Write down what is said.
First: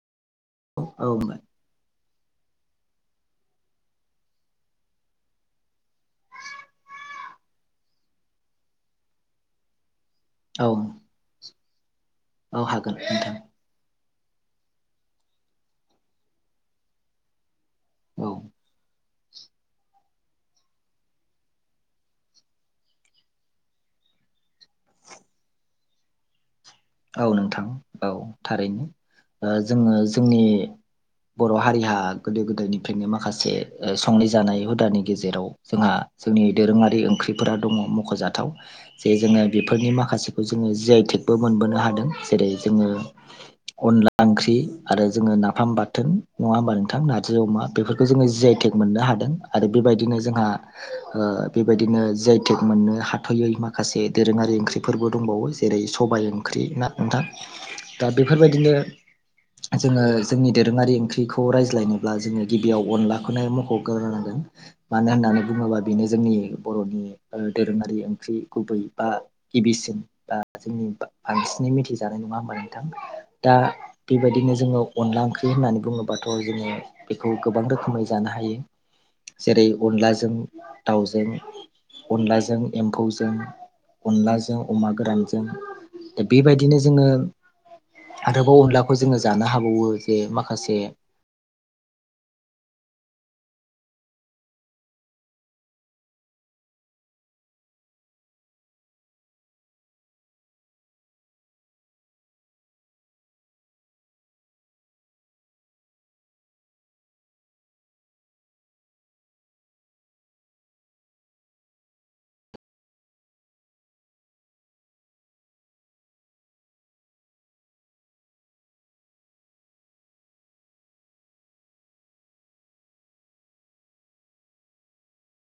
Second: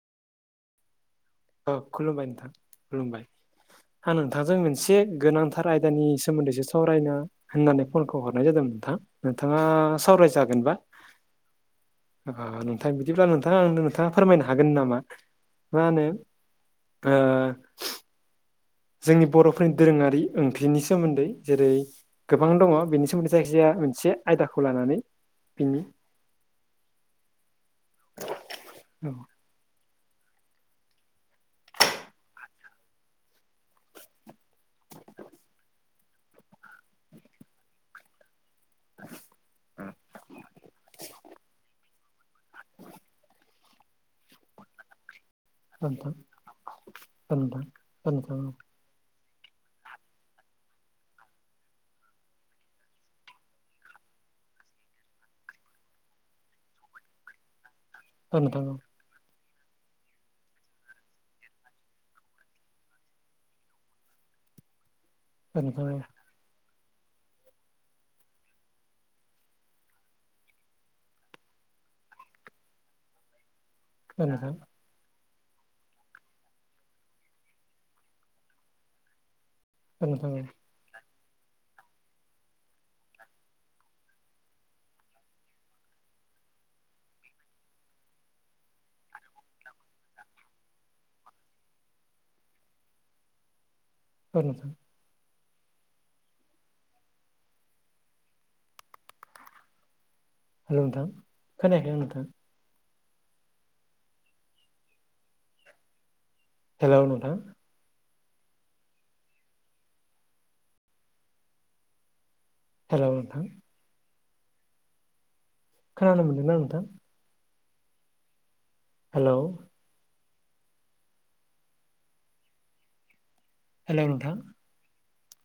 औ औ [unintelligible] औ खुलुमबाय नोंथां खुलुमबाय आं नोंथांजों मोनसे गोनांथार आयदानि सोमोन्दैसो सावरायनो होननानै फनखौ हरनाय जादों नोंथां नोंथांङा सावराय जा औ नोंथां हागोन बि नोंथां [unintelligible] नोंथांङा फोरमायनो हागोन नामा मा होनो ओ ओ औ जोंनि बर'फोरनि दोरोङारि ओंख्रिनि सोमोन्दै जेरै गोबां दङ बेनि सोमोन्दै जायखिजाया मोनसे आयदाखौ लानानै बिनि औ नोंथां औ औ थारैनो जोंङो जोंनि बर' हारिहा गोदो गोदायनिफ्रायनो माखासे संनाय जानाय हुदानि गेजेराव जोंहा जोंनि दोरोङारि ओंख्रिफोरा दंङो मख'जाथाव जे जोंङो बेफोरनि माखासेखौ जोंङो जि आइ थेकबो मोनबोनो हादों जेरै जोंङो अनला ओंख्रि आरो नाफ फाम बाथोन नोंथां नंङा होमबा नोंथां औ नारजि अम नोंथां बेफोरखौ औ जोंङो नोंथां जि आइ औ थेक मोननो हादों आरो बेबायदिनो जोंहा बेबायदिनो जि आइ टेक मोननो हाथ'यै माखासे दोरोंङारि ओंख्रिफोरबो दंबावो जेरै सबाय ओंख्रि ना नोंथां दा नोंथां बेफोरबायदिनो जोंङो जोंनि दोरोङारि ओंख्रिखौ रायज्लायनोब्ला जोंङो गिबियाव अनलाखौनो मख ग्रोनांगोन मानो होननानै औ बुंङोबा नोंथां बेनो औ जोंनि बर'नि दोरोंङारि ओंख्रि गुबै बा गिबिसिन बा जोंनि बांसिनै मिथिजानाय नङा ओमबा नोंथां दा नोंथां बेबायदिनो जोङो अनला ओंख्रि होननानै बुङोबाथ' जोङो बेखौ गोबां रोखोमै जानो हायो जेरै औ नोंथां अनलाजों दाउजों अनलाजों एम्फौजों अनलाजों अमा गोरानजों दा बेबायदिनो जोङो आरोबाव अनलाखौ जोङो जानो हाबावो जे माखासे औ नोंथां हेल' नोंथां खोनायाखै नोंथां हेल' नोंथां हेल' नोंथां खोनानो मोनदोंना नोंथां हेलौ हेलौ नोंथां